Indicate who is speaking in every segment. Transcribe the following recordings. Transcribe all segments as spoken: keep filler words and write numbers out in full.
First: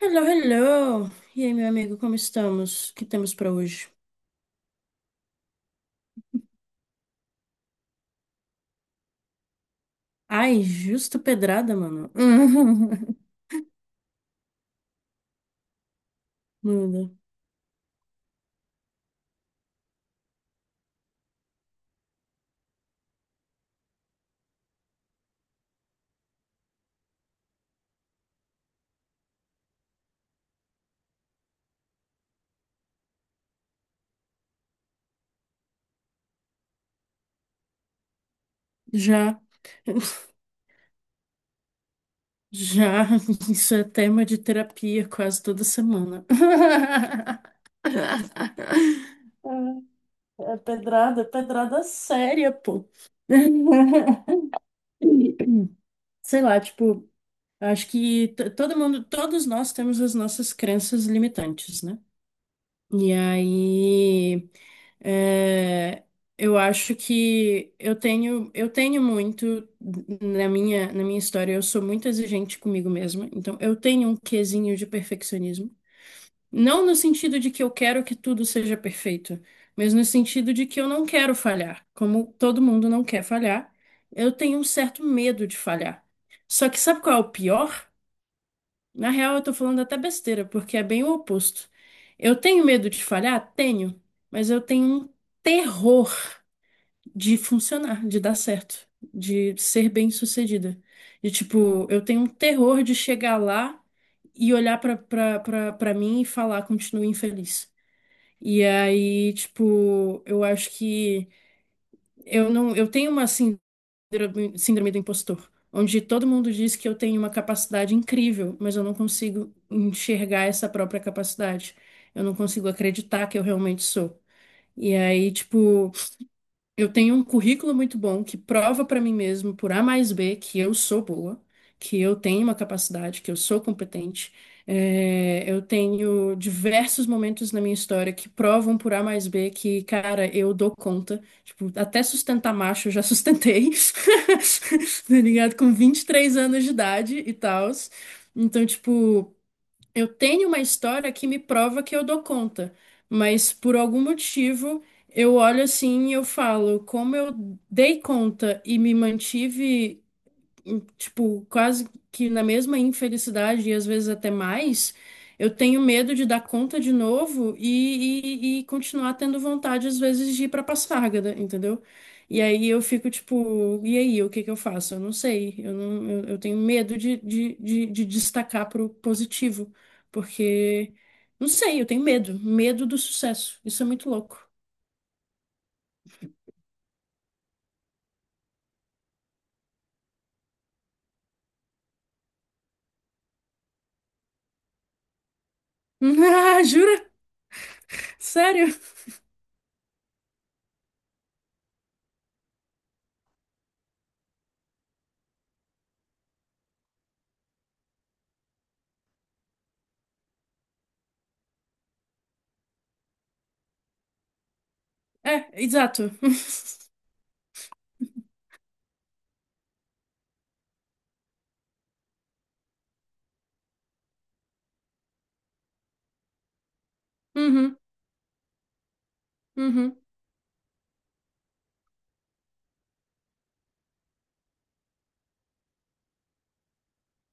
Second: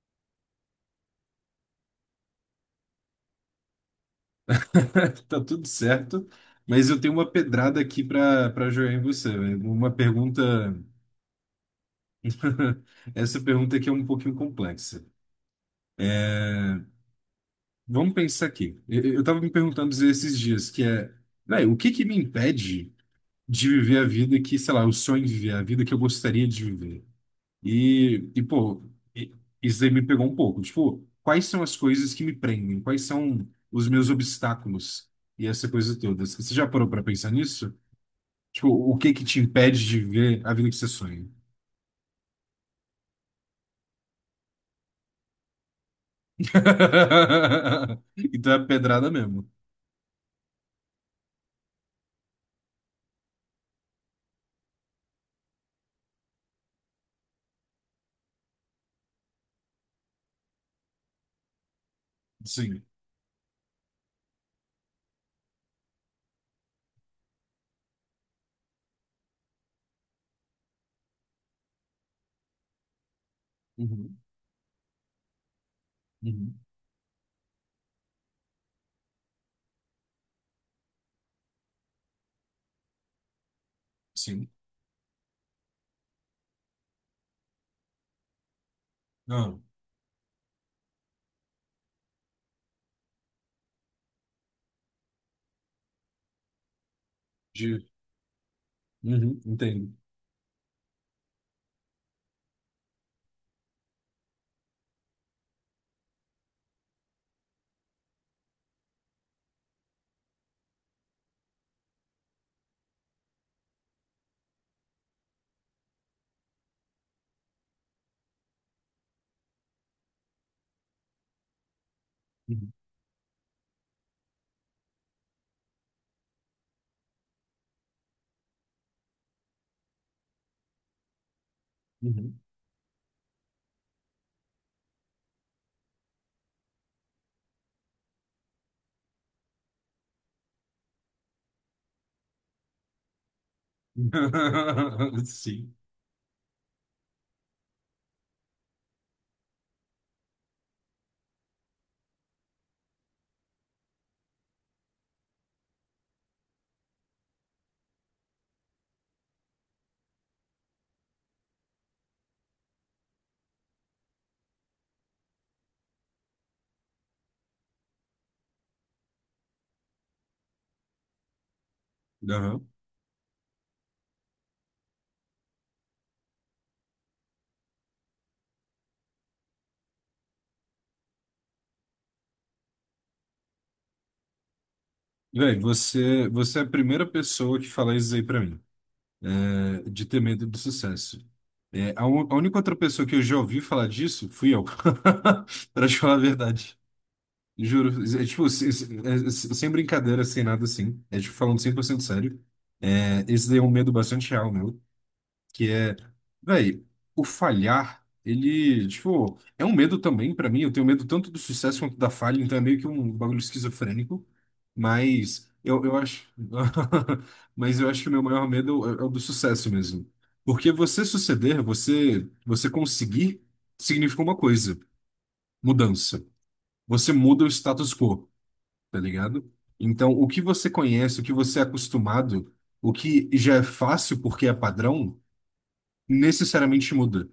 Speaker 1: Hello, hello! E aí, meu amigo, como estamos? O que temos pra hoje?
Speaker 2: Tá tudo certo, mas eu tenho uma pedrada aqui para para jogar em você, velho. Uma pergunta.
Speaker 1: Ai, justa pedrada, mano.
Speaker 2: Essa pergunta aqui é um pouquinho complexa. É,
Speaker 1: Manda.
Speaker 2: Vamos pensar aqui. Eu, eu tava me perguntando esses dias que é, velho, o que que me impede de viver a vida que, sei lá, eu sonho em viver, a vida que eu gostaria de viver? E, e pô, e- isso aí me pegou um pouco. Tipo, quais são as coisas que me prendem? Quais são os meus obstáculos? E essa coisa toda. Você já parou para pensar nisso? Tipo, o que que te
Speaker 1: Já,
Speaker 2: impede de ver a vida que você sonha?
Speaker 1: já, isso é tema de terapia quase toda semana.
Speaker 2: Então é pedrada mesmo.
Speaker 1: É pedrada, pedrada séria, pô. Sei lá, tipo, acho que t- todo mundo, todos nós temos as nossas crenças limitantes, né?
Speaker 2: Sim.
Speaker 1: E aí, é, eu acho que eu tenho, eu tenho muito na minha, na minha história, eu sou muito exigente comigo mesma, então eu tenho um
Speaker 2: Uhum,
Speaker 1: quesinho de perfeccionismo.
Speaker 2: uhum.
Speaker 1: Não no sentido de que eu quero que tudo seja perfeito, mas no sentido de que eu não quero falhar. Como todo mundo não quer falhar, eu
Speaker 2: Sim.
Speaker 1: tenho um certo medo de falhar. Só que sabe qual é o pior? Na real, eu tô
Speaker 2: Não.
Speaker 1: falando até besteira, porque é bem o oposto. Eu tenho medo de falhar? Tenho, mas eu tenho um terror de
Speaker 2: De...
Speaker 1: funcionar, de dar certo,
Speaker 2: Uhum,
Speaker 1: de ser
Speaker 2: entendo.
Speaker 1: bem-sucedida. De tipo, eu tenho um terror de chegar lá e olhar pra, pra, pra, pra mim e falar, continue infeliz. E aí, tipo, eu acho que eu não, eu tenho uma assim síndrome, síndrome do impostor, onde todo mundo diz que eu tenho uma capacidade incrível, mas eu não consigo enxergar essa própria capacidade. Eu não consigo
Speaker 2: Uhum,
Speaker 1: acreditar que eu realmente sou. E aí, tipo, eu tenho um currículo muito bom que prova para mim mesmo, por A mais B, que eu sou boa, que eu
Speaker 2: uhum.
Speaker 1: tenho uma capacidade, que eu sou competente. É, eu tenho diversos momentos na minha história que provam por A mais B que, cara, eu dou conta. Tipo, até sustentar macho eu já sustentei, tá ligado? Com
Speaker 2: Sim.
Speaker 1: vinte e três anos de idade e tal. Então, tipo. Eu tenho uma história que me prova que eu dou conta, mas por algum motivo eu olho assim e eu falo, como eu dei conta e me mantive em- tipo, quase que na mesma infelicidade e às vezes até mais, eu tenho medo de dar conta de novo e, e, e continuar tendo vontade às vezes de ir pra Passárgada, entendeu? E aí
Speaker 2: Uhum.
Speaker 1: eu fico tipo, e aí, o que que eu faço? Eu não sei, eu não, eu, eu tenho medo de, de, de, de destacar pro positivo, porque, não sei, eu tenho medo, medo do sucesso, isso é muito louco.
Speaker 2: Véi, você, você é a primeira pessoa que fala isso aí pra mim, é, de ter medo do sucesso. É, a, un- a única outra pessoa que eu já ouvi falar disso fui eu, pra te falar a
Speaker 1: Ah,
Speaker 2: verdade.
Speaker 1: jura?
Speaker 2: Juro, é, tipo, se-
Speaker 1: Sério?
Speaker 2: se- é, se- sem brincadeira, sem nada assim. É tipo, falando cem por cento sério. É, esse daí é um medo bastante real, meu. Que é, véi, o falhar, ele, tipo, é um medo também pra mim. Eu tenho medo tanto do sucesso quanto da falha, então é meio que um bagulho esquizofrênico.
Speaker 1: É,
Speaker 2: Mas eu, eu
Speaker 1: exato.
Speaker 2: acho. Mas eu acho que o meu maior medo é, é, o do sucesso mesmo. Porque você suceder, você, você conseguir, significa uma coisa: mudança. Você muda o
Speaker 1: Uhum,
Speaker 2: status quo, tá ligado?
Speaker 1: uhum,
Speaker 2: Então, o que você conhece, o que você é acostumado, o que já é fácil porque é padrão, necessariamente muda,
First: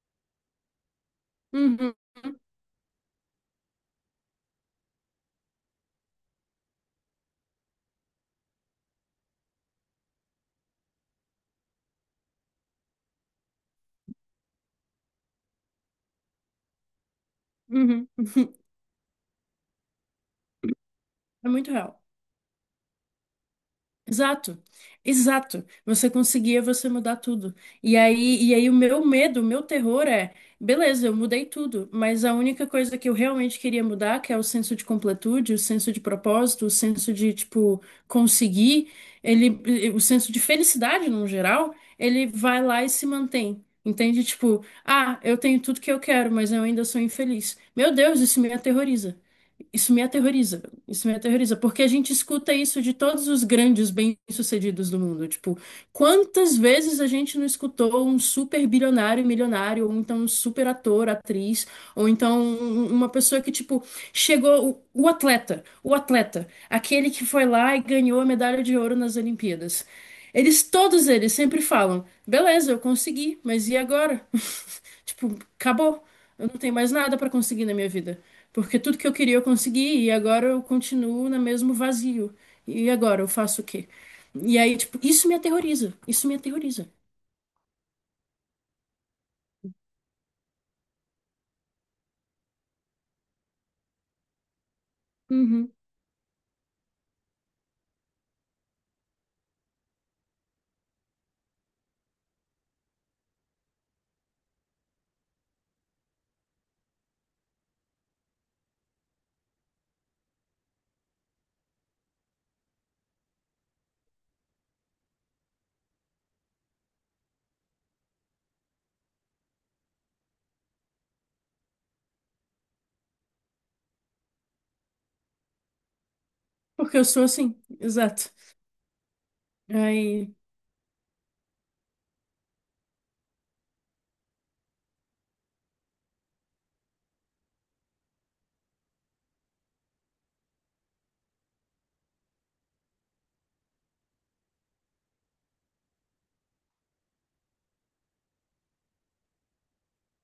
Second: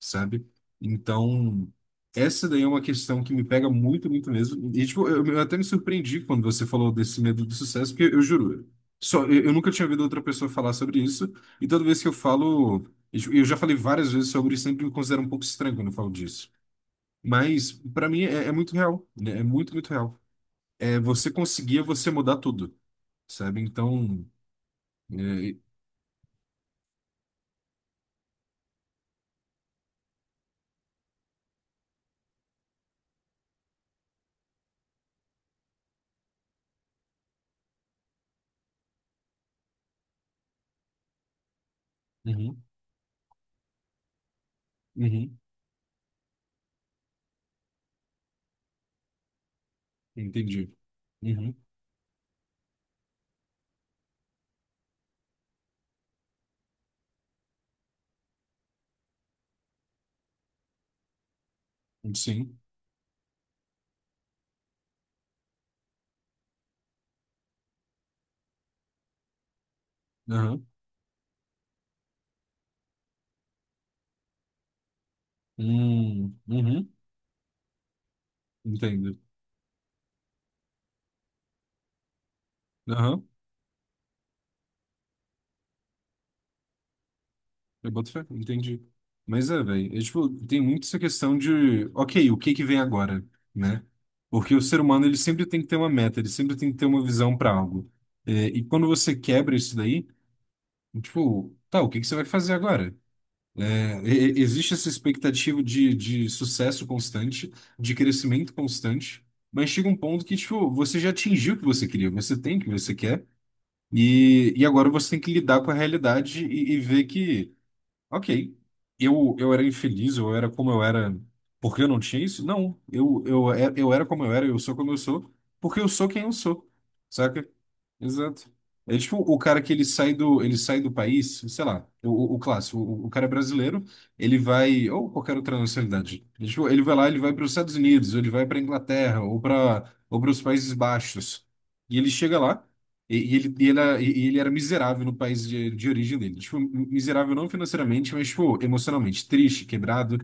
Speaker 2: sabe? Então,
Speaker 1: uhum.
Speaker 2: essa daí é uma questão que me pega muito, muito mesmo. E, tipo, eu, eu até me surpreendi quando você falou desse medo do sucesso, porque eu juro, só, eu, eu nunca tinha ouvido outra pessoa falar sobre isso, e toda vez que eu falo, e, tipo, eu já falei várias vezes sobre isso, sempre me considero um pouco estranho quando eu falo disso. Mas,
Speaker 1: Uhum.
Speaker 2: pra mim, é, é, muito real, né? É muito, muito real. É você
Speaker 1: É muito
Speaker 2: conseguir, é
Speaker 1: real.
Speaker 2: você mudar tudo, sabe? Então,
Speaker 1: Exato,
Speaker 2: é,
Speaker 1: exato. Você conseguia, você mudar tudo. E aí, e aí o meu medo, o meu terror é, beleza, eu mudei tudo, mas a única coisa que eu realmente queria mudar, que é o senso de completude, o senso de propósito, o senso de, tipo, conseguir, ele, eh, o senso de felicidade no geral, ele
Speaker 2: uhum,
Speaker 1: vai lá e se mantém. Entende? Tipo, ah,
Speaker 2: uhum,
Speaker 1: eu tenho tudo que eu quero, mas eu ainda sou infeliz. Meu Deus, isso me aterroriza. Isso me aterroriza,
Speaker 2: entendi.
Speaker 1: isso me
Speaker 2: Uhum,
Speaker 1: aterroriza, porque a gente escuta isso de todos os grandes bem-sucedidos do mundo. Tipo, quantas vezes a gente não escutou um super bilionário, milionário, ou então um super ator, atriz, ou então
Speaker 2: sim,
Speaker 1: um- uma pessoa que, tipo, chegou, o, o atleta, o atleta, aquele que foi lá e ganhou a medalha de ouro nas Olimpíadas. Eles,
Speaker 2: aham,
Speaker 1: todos eles, sempre falam: beleza, eu consegui, mas e agora? Tipo, acabou.
Speaker 2: hum,
Speaker 1: Eu não tenho mais
Speaker 2: uhum,
Speaker 1: nada pra conseguir na minha vida, porque tudo que eu
Speaker 2: entendo.
Speaker 1: queria eu consegui e agora eu continuo no mesmo vazio. E agora
Speaker 2: Aham,
Speaker 1: eu faço o quê? E aí, tipo, isso me aterroriza. Isso me aterroriza.
Speaker 2: eu boto fé, entendi. Mas é, velho, é, tipo, tem muito essa questão de, ok, o que que vem agora, né? Porque o ser humano, ele sempre tem que
Speaker 1: Uhum.
Speaker 2: ter uma meta, ele sempre tem que ter uma visão para algo. É, e quando você quebra isso daí, tipo, tá, o que que você vai fazer agora? É, e- e- existe essa expectativa de, de sucesso constante, de crescimento constante, mas chega um ponto que, tipo, você já atingiu o que você queria, você tem o que você quer, e, e agora você tem que lidar com a realidade e, e ver que, ok, Eu, eu era infeliz, eu era como eu era porque eu não tinha isso? Não. Eu, eu, é- eu era como eu era, eu sou como eu sou, porque eu sou quem eu sou.
Speaker 1: Porque eu sou
Speaker 2: Saca?
Speaker 1: assim, exato.
Speaker 2: Exato. É tipo o cara que ele sai
Speaker 1: Aí,
Speaker 2: do, ele sai do país, sei lá, o, o o clássico, o, o cara é brasileiro, ele vai, ou qualquer outra nacionalidade, ele, tipo, ele vai lá, ele vai para os Estados Unidos, ou ele vai para Inglaterra, ou para ou para os Países Baixos, e ele chega lá, e, e ele, e, ela e e ele era miserável no país de, de origem dele. Tipo, miserável não financeiramente, mas, tipo, emocionalmente. Triste, quebrado.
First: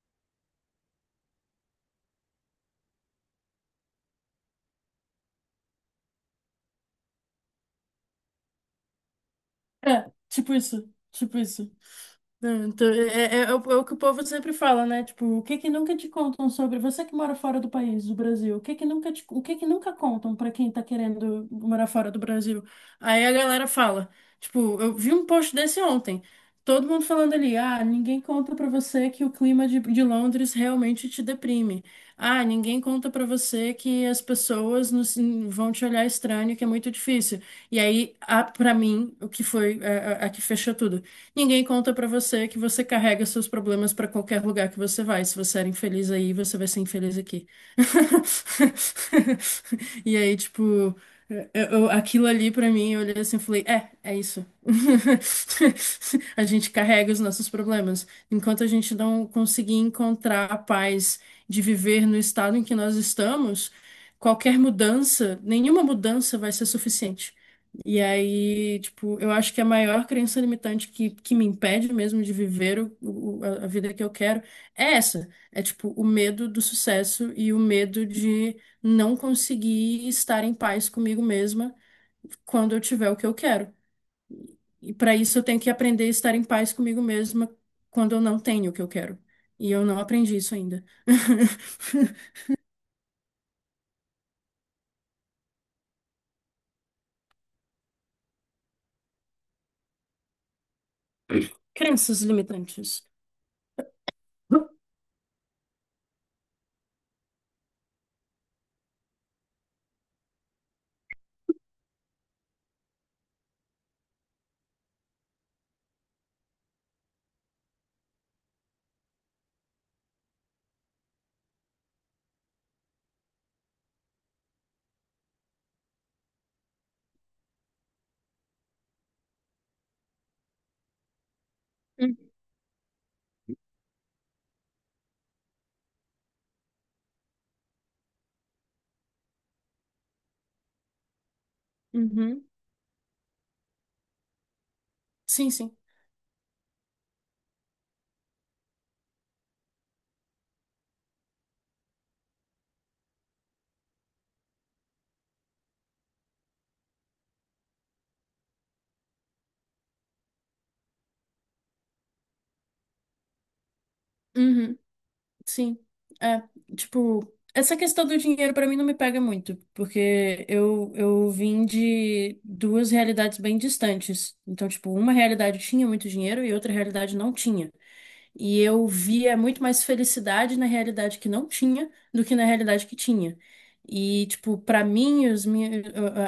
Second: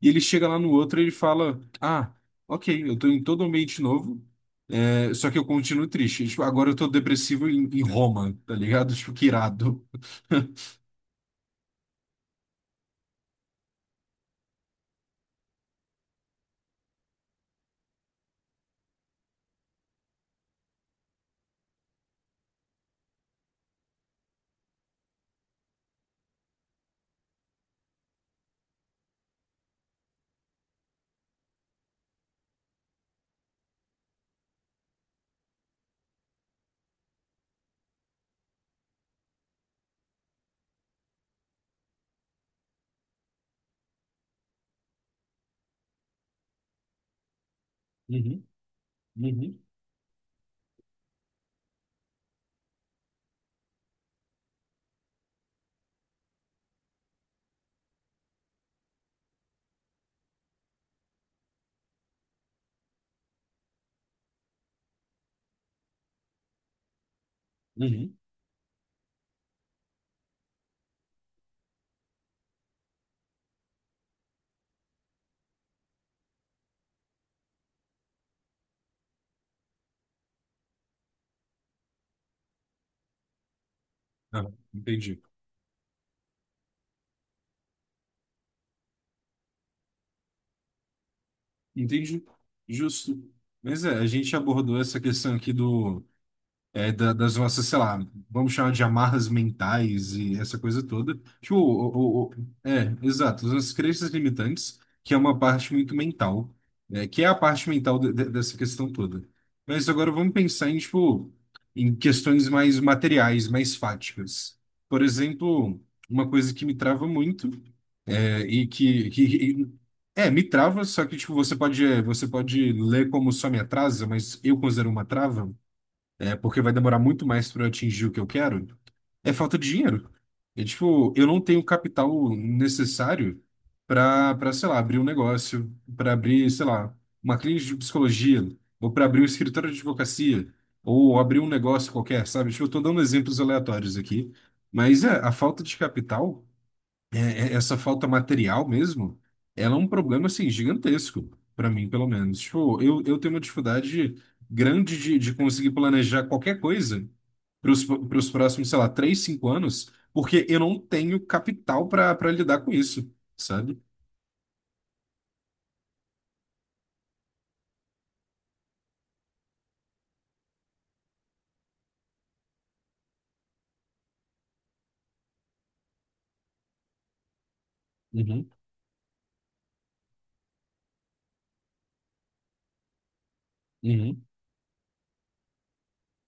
Speaker 2: E ele chega lá no outro e ele fala: Ah, ok, eu tô em todo ambiente novo, é, só que eu continuo triste. Tipo, agora eu tô depressivo em, em Roma, tá ligado? Tipo, que irado.
Speaker 1: é, tipo isso, tipo isso. Não, então, é, é, é é o é o que o povo sempre fala, né? Tipo, o que que nunca te contam sobre você que mora fora do país, do Brasil? O que que nunca te- o que que nunca contam pra quem tá querendo morar fora do Brasil? Aí a galera fala, tipo, eu vi um post desse ontem, todo mundo falando ali, ah, ninguém conta pra você que o clima de, de Londres realmente te deprime. Ah, ninguém conta pra você que as pessoas nos- vão te olhar estranho, que é muito difícil. E aí, a, para mim, o que foi a, a a que fechou tudo. Ninguém conta pra você que você carrega seus problemas pra qualquer lugar que você vai. Se você era infeliz aí, você vai ser infeliz aqui.
Speaker 2: Uhum, uhum,
Speaker 1: E aí, tipo, eu- eu- aquilo ali pra mim, eu olhei assim e falei: é, é isso. A gente carrega os nossos problemas. Enquanto a gente não conseguir encontrar a paz de viver no estado em que nós estamos, qualquer mudança, nenhuma mudança vai ser suficiente. E
Speaker 2: uhum.
Speaker 1: aí, tipo, eu acho que a maior crença limitante que, que me impede mesmo de viver o, o- a a vida que eu quero é essa. É, tipo, o medo do sucesso e o medo de não conseguir estar em paz comigo mesma quando eu tiver o que eu quero.
Speaker 2: Ah,
Speaker 1: E para
Speaker 2: entendi.
Speaker 1: isso eu tenho que aprender a estar em paz comigo mesma quando eu não tenho o que eu quero. E eu não aprendi isso ainda.
Speaker 2: Entendi. Justo. Mas é, a gente abordou essa questão aqui do. É, da- das nossas, sei lá, vamos chamar de amarras mentais e essa coisa toda. Tipo,
Speaker 1: Crenças
Speaker 2: o, o- o- é,
Speaker 1: limitantes.
Speaker 2: exato, as nossas crenças limitantes, que é uma parte muito mental, né, que é a parte mental de- de- dessa questão toda. Mas agora vamos pensar em, tipo, em questões mais materiais, mais fáticas. Por exemplo, uma coisa que me trava muito, é, e que, que- é, me trava, só que, tipo, você pode, é, você pode ler como só me atrasa, mas eu considero uma trava, é, porque vai demorar muito mais para eu atingir o que eu quero, é falta de dinheiro. É tipo, eu não tenho capital necessário para, para, sei lá, abrir um negócio, para abrir, sei lá, uma clínica de psicologia, ou para abrir um escritório de advocacia, ou abrir um negócio qualquer,
Speaker 1: Uhum.
Speaker 2: sabe? Tipo, eu tô dando exemplos aleatórios aqui, mas é, a
Speaker 1: Sim,
Speaker 2: falta
Speaker 1: sim.
Speaker 2: de capital é- é- essa falta material mesmo, ela é um problema assim gigantesco para mim, pelo menos. Tipo, eu, eu tenho uma dificuldade grande de, de, conseguir planejar qualquer coisa para os próximos, sei lá, três cinco anos, porque eu não tenho capital para para lidar com isso, sabe?
Speaker 1: Uhum. Sim, é, tipo, essa questão do dinheiro pra mim não me pega muito, porque eu, eu vim de duas realidades bem distantes. Então, tipo, uma realidade tinha muito dinheiro e outra realidade não tinha.
Speaker 2: Uhum,
Speaker 1: E eu via muito mais felicidade na realidade que não tinha do que na realidade que tinha.
Speaker 2: uhum,
Speaker 1: E, tipo, pra mim, os minha,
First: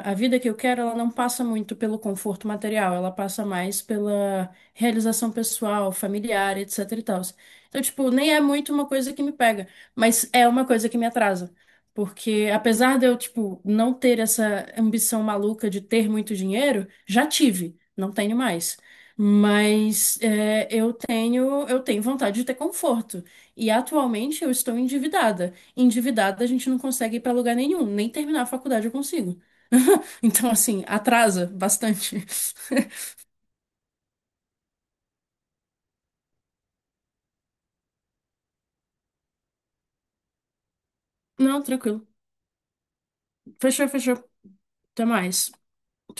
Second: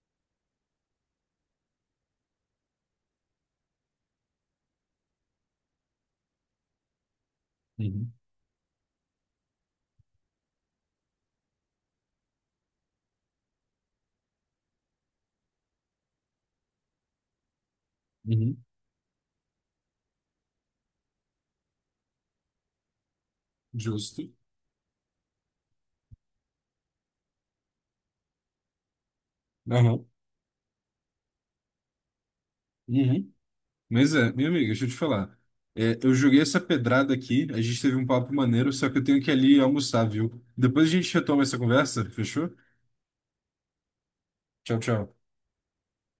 Speaker 1: a a vida que eu quero, ela não passa muito pelo conforto material, ela passa mais pela realização pessoal, familiar, etc e tal. Então, tipo,
Speaker 2: uhum,
Speaker 1: nem é muito uma coisa que me pega, mas é uma coisa que me atrasa. Porque apesar de eu, tipo, não ter essa ambição maluca de ter muito dinheiro, já tive, não tenho
Speaker 2: uhum.
Speaker 1: mais. Mas é, eu tenho eu tenho vontade de ter conforto. E
Speaker 2: Justo.
Speaker 1: atualmente eu estou endividada. Endividada a gente não consegue ir para lugar nenhum, nem terminar a faculdade eu consigo.
Speaker 2: Aham,
Speaker 1: Então, assim, atrasa bastante.
Speaker 2: uhum. Mas é, minha amiga, deixa eu te falar. É, eu joguei essa pedrada aqui, a gente teve um papo maneiro, só que eu tenho que ir ali almoçar, viu? Depois a gente retoma essa
Speaker 1: Não,
Speaker 2: conversa,
Speaker 1: tranquilo.
Speaker 2: fechou?
Speaker 1: Fechou, fechou.
Speaker 2: Tchau,
Speaker 1: Até
Speaker 2: tchau.
Speaker 1: mais.